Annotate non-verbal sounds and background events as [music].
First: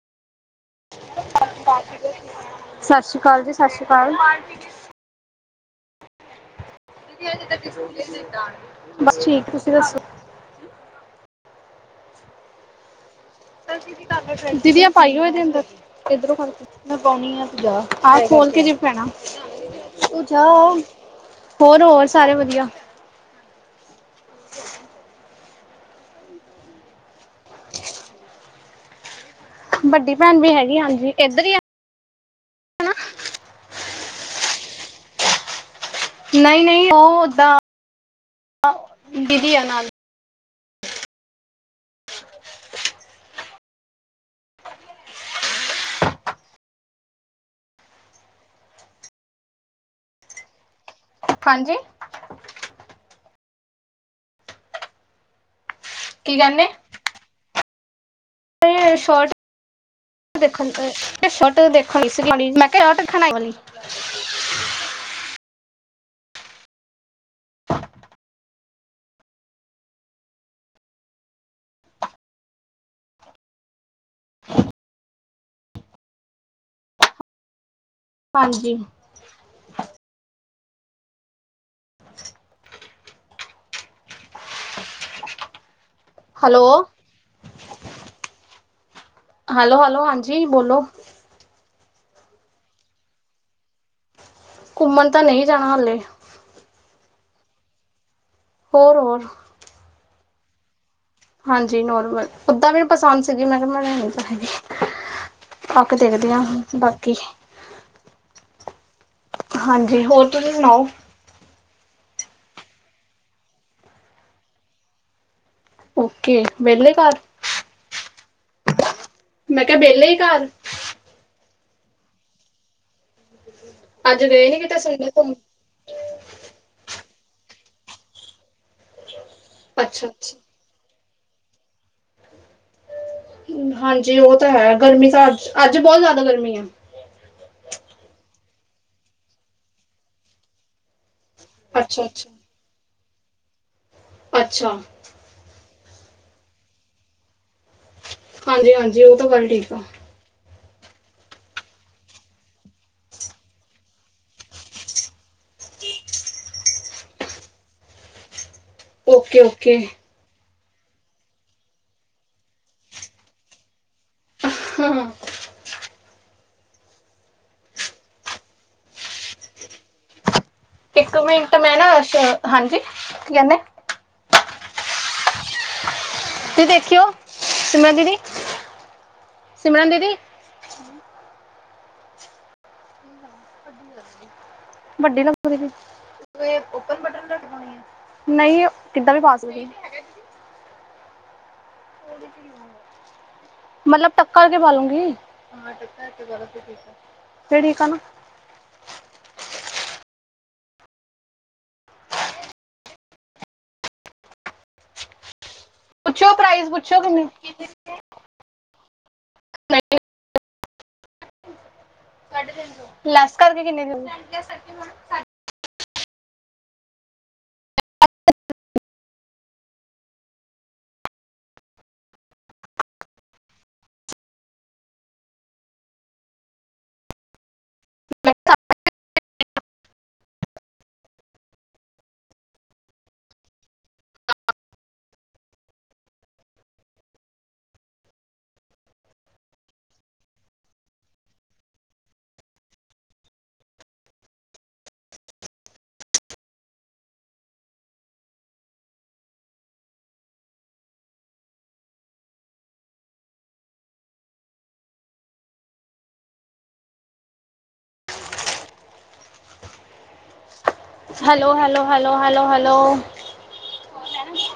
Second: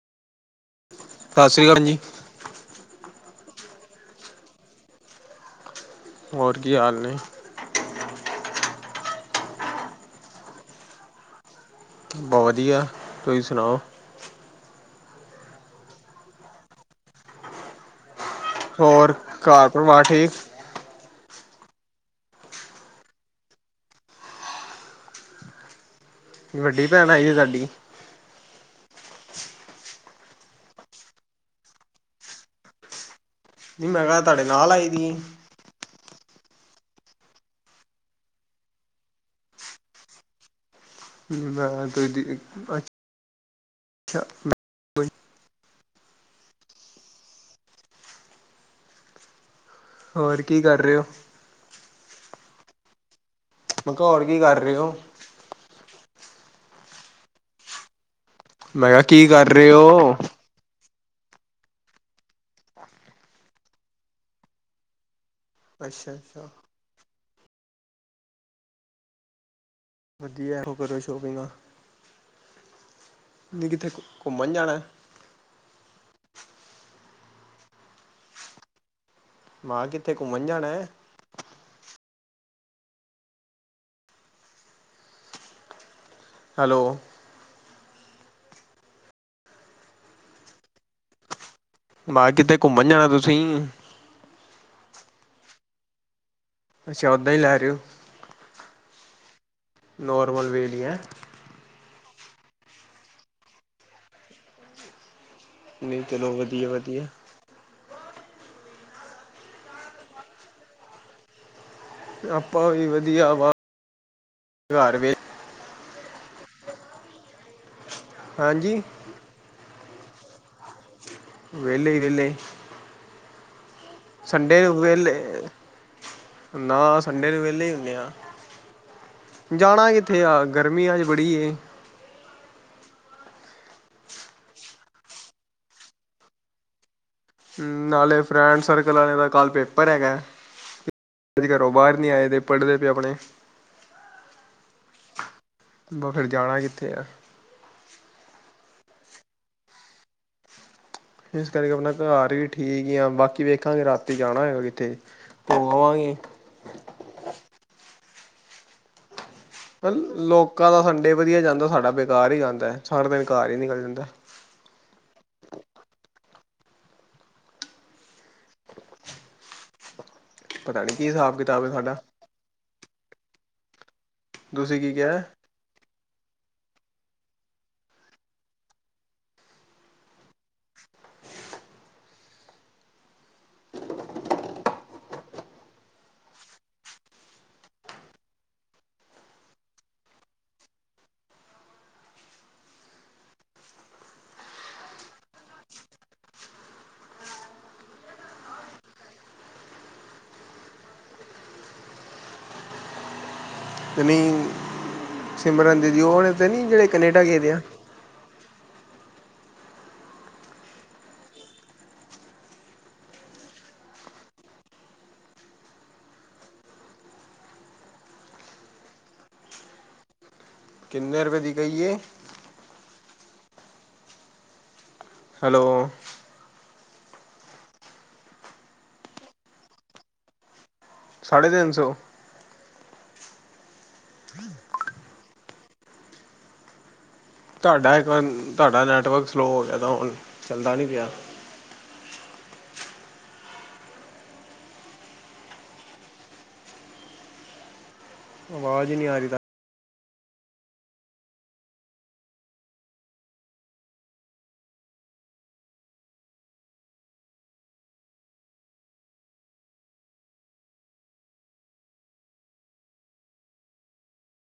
ਸ੍ਰੀ ਅਕਾਲ ਜੀ ਸਤਿ ਸ੍ਰੀ ਅਕਾਲ ਜੀ, ਸਤਿ ਸ੍ਰੀ ਅਕਾਲ। ਹੋਰ ਕੀ ਹਾਲ ਨੇ? ਬਸ ਠੀਕ, ਤੁਸੀਂ ਦੱਸੋ? ਬਹੁਤ ਵਧੀਆ, ਤੁਸੀਂ ਸੁਣਾਓ? [unintelligible] ਹੋਰ ਘਰ ਪਰਿਵਾਰ ਠੀਕ [inaudible] ਹੋਰ -ਹੋਰ, ਸਾਰੇ ਵਧੀਆ। ਵੱਡੀ ਭੈਣ ਆਈ ਹੈ? ਤੁਹਾਡੀ ਵੱਡੀ ਭੈਣ ਵੀ ਹੈਗੀ, ਹਾਂਜੀ ਇੱਧਰ ਹੀ ਹੈ। ਨਹੀਂ, ਮੈਂ ਕਿਹਾ, ਤੁਹਾਡੇ ਨਾਲ ਆਈ ਦੀ? ਨਹੀਂ -ਨਹੀਂ, ਉਹ ਉਦਾਂ ਦੀਦੀ ਆ ਨਾਲ [unintelligible] ਹੋਰ ਕੀ, ਕਰ ਰਹੇ ਹੋ? ਹਾਂਜੀ। ਮੈਂ ਕਿਹਾ, ਹੋਰ ਕੀ ਕਰ ਰਹੇ ਹੋ? ਕੀ ਕੈਨੇ? ਮੈਂ ਕਿਹਾ ਕੀ ਕਰ ਰਹੇ ਹੋ ਫੋਟੋ ਦੇਖਣ [unintelligible] ਅੱਛਾ-ਅੱਛਾ। [inaudible] ਵਧੀਆ ਕਰੋ ਸ਼ੋਪਿੰਗ ਆ ਤੁਸੀਂ ਕਿਥੇ ਘੁੰਮਣ ਜਾਣਾ ਹਾਂਜੀ ਮਾਂ ਕਿੱਥੇ ਘੁੰਮਣ ਜਾਣਾ ਹੈ। [inaudible] ਹੈਲੋ ਹੈਲੋ ਹੈਲੋ ਹਾਂਜੀ ਬੋਲੋ ਮਾਂ ਕਿੱਤੇੇ ਘੁੰਮਣ ਜਾਣਾ ਤੁਸੀਂ ਘੁੰਮਣ ਤਾਂ ਨਹੀਂ ਜਾਣਾ ਹਾਲੇ ਅੱਛਾ ਉਦਾਂ ਹੀ ਲੈ ਰਹੇ ਹੋ ਹੋਰ ਹੋਰ ਨੋਰਮਲ ਵੇ ਦੀਆਂ ਹਾਂਜੀ ਨੋਰਮਲ ਉਦਾਂ ਪਸੰਦ ਸੀਗੀ ਮੈਂ [unintelligible] ਥੱਕ ਨਹੀਂ ਚਲੋ ਦੇਖਦੇ ਹਾਂ ਵਧੀਆ ਵਧੀਆ ਬਾਕੀ ਹਾਂਜੀ ਹੋਰ ਤੁਸੀਂ ਸੁਣਾਓ ਆਪਾਂ ਵੀ ਵਧੀਆ ਵਾ ਘਰ ਵੇ ਓਕੇ ਵਹਲੇ ਘਰ ਹਾਂਜੀ ਮੈਂ ਕਿਹਾ ਵਿਹਲੇ ਘਰ? ਵੇਲੇ ਹੀ ਵੇਲੇ। [unintelligible] ਨੀ ਸੰਡੇ ਕਿਤੇ ਉਹ ਘੁੰਮਣ ਵਲੇ- ਨਾ ਸੰਡੇ ਨੂੰ ਵਿਹਲੇ ਹੀ ਹੁੰਨੇ ਆ ਜਾਂਣਾ ਅੱਛਾ ਕਿੱਥੇ ਅੱਛਾ ਆ। ਗਰਮੀ ਅੱਜ ਬੜੀ ਏ। ਹਾਂਜੀ ਉਹ ਤਾਂ ਹੈ ਗਰਮੀ ਤਾਂ ਅੱਜ ਅੱਜ ਬਹੁਤ ਜ਼ਿਆਦਾ ਗਰਮੀ ਹੈ। ਨਾਲੇ ਫਰੈਂਡ ਸਰਕਲ ਵਾਲਿਆ ਦਾ ਕੱਲ ਪੇਪਰ ਹੈਗਾ। ਅੱਜ ਘਰੋਂ ਬਾਹਰ ਅੱਛਾ ਨੀ ਅੱਛਾ ਆਏ ਦੇ ਪੜ੍ਹਦੇ ਪਏ ਆਪਣੇ ਅੱਛਾ। ਬਸ ਫਿਰ ਜਾਣਾ ਕਿੱਥੇ ਆ। ਹਾਂਜੀ ਹਾਂਜੀ ਉਹ ਤਾਂ ਗੱਲ ਠੀਕ ਆ। ਇਸ ਕਰਕੇ ਆਪਣਾ ਘਰ ਹੀ ਠੀਕ ਆ ਬਾਕੀ ਵੇਖਾਂਗੇ ਰਾਤੀ ਜਾਣਾ ਹੋਏਗਾ ਕਿੱਥੇ। ਉਹ ਆਵਾਂਗੇ ਓਕੇ। ਓਕੇ ਲੋਕਾਂ ਦਾ ਸੰਡੇ ਵਧੀਆ ਜਾਂਦਾ ਸਾਡਾ ਬੇਕਾਰ ਹੀ ਜਾਂਦਾ ਏ ਸਾਰਾ ਦਿਨ ਘਰ ਈ ਨਿਕਲ ਜਾਂਦਾ ਹੈ। [unintelligible] ਪਤਾ ਨੀ ਕੀ ਇੱਕ ਹਿਸਾਬ ਮਿੰਟ ਕਿਤਾਬ ਹੈ ਮੈਂ ਨਾ ਸਾਡਾ ਹਾਂਜੀ ਲੈਨਾ। ਤੁਸੀਂ ਕੀ ਕਿਹਾ ਇਧਰ ਦੇਖਿਓ ਸਿਮਰਨ ਦੀਦੀ ਸਿਮਰਨ ਦੀਦੀ ਵੱਡੀ [unintelligible] ਨਹੀਂ ਇਧਰ ਦੇ ਪਾਸੇ ਮਤਲਬ ਟੱਕਾ ਤੇ ਪਾਲੂਗੀ ਤੇੜੀ [unintelligible] ਐਕਚੁਲੀ ਸਿਮਰਨ ਦੀਦੀ ਉਹ ਵਾਲੇ ਪੁੱਛੋ ਤੇ ਨਹੀਂ ਪ੍ਰਾਈਸ ਜਿਹੜੇ ਪੁੱਛੋ ਕੈਨੇਡਾ ਕਿੰਨੇ ਗਏ ਦੇ ਹਾਂ। [unintelligible] ਸਾਡੇ ਤਿੰਨ ਸੌ ਲੈਸ ਕਰਕੇ ਕਿੰਨੇ ਦੇ।? ਕਿੰਨੇ ਰੁਪਏ ਦੀ ਕਹੀਏ। ਹੈਲੋ ਸਾਢੇ ਤਿੰਨ ਸੌ। ਨਹੀਂ [inaudible] ਤੁਹਾਡਾ ਇੱਕ ਵਾਰ ਤੁਹਾਡਾ ਨੈਟਵਰਕ ਸਲੋ ਹੋ ਗਿਆ ਤਾਂ, ਹੁਣ ਚੱਲਦਾ ਨਹੀਂ ਪਿਆ। ਆਵਾਜ਼ ਨੀ ਆ ਰੀ ਤੋ hello, hello, hello, hello, hello.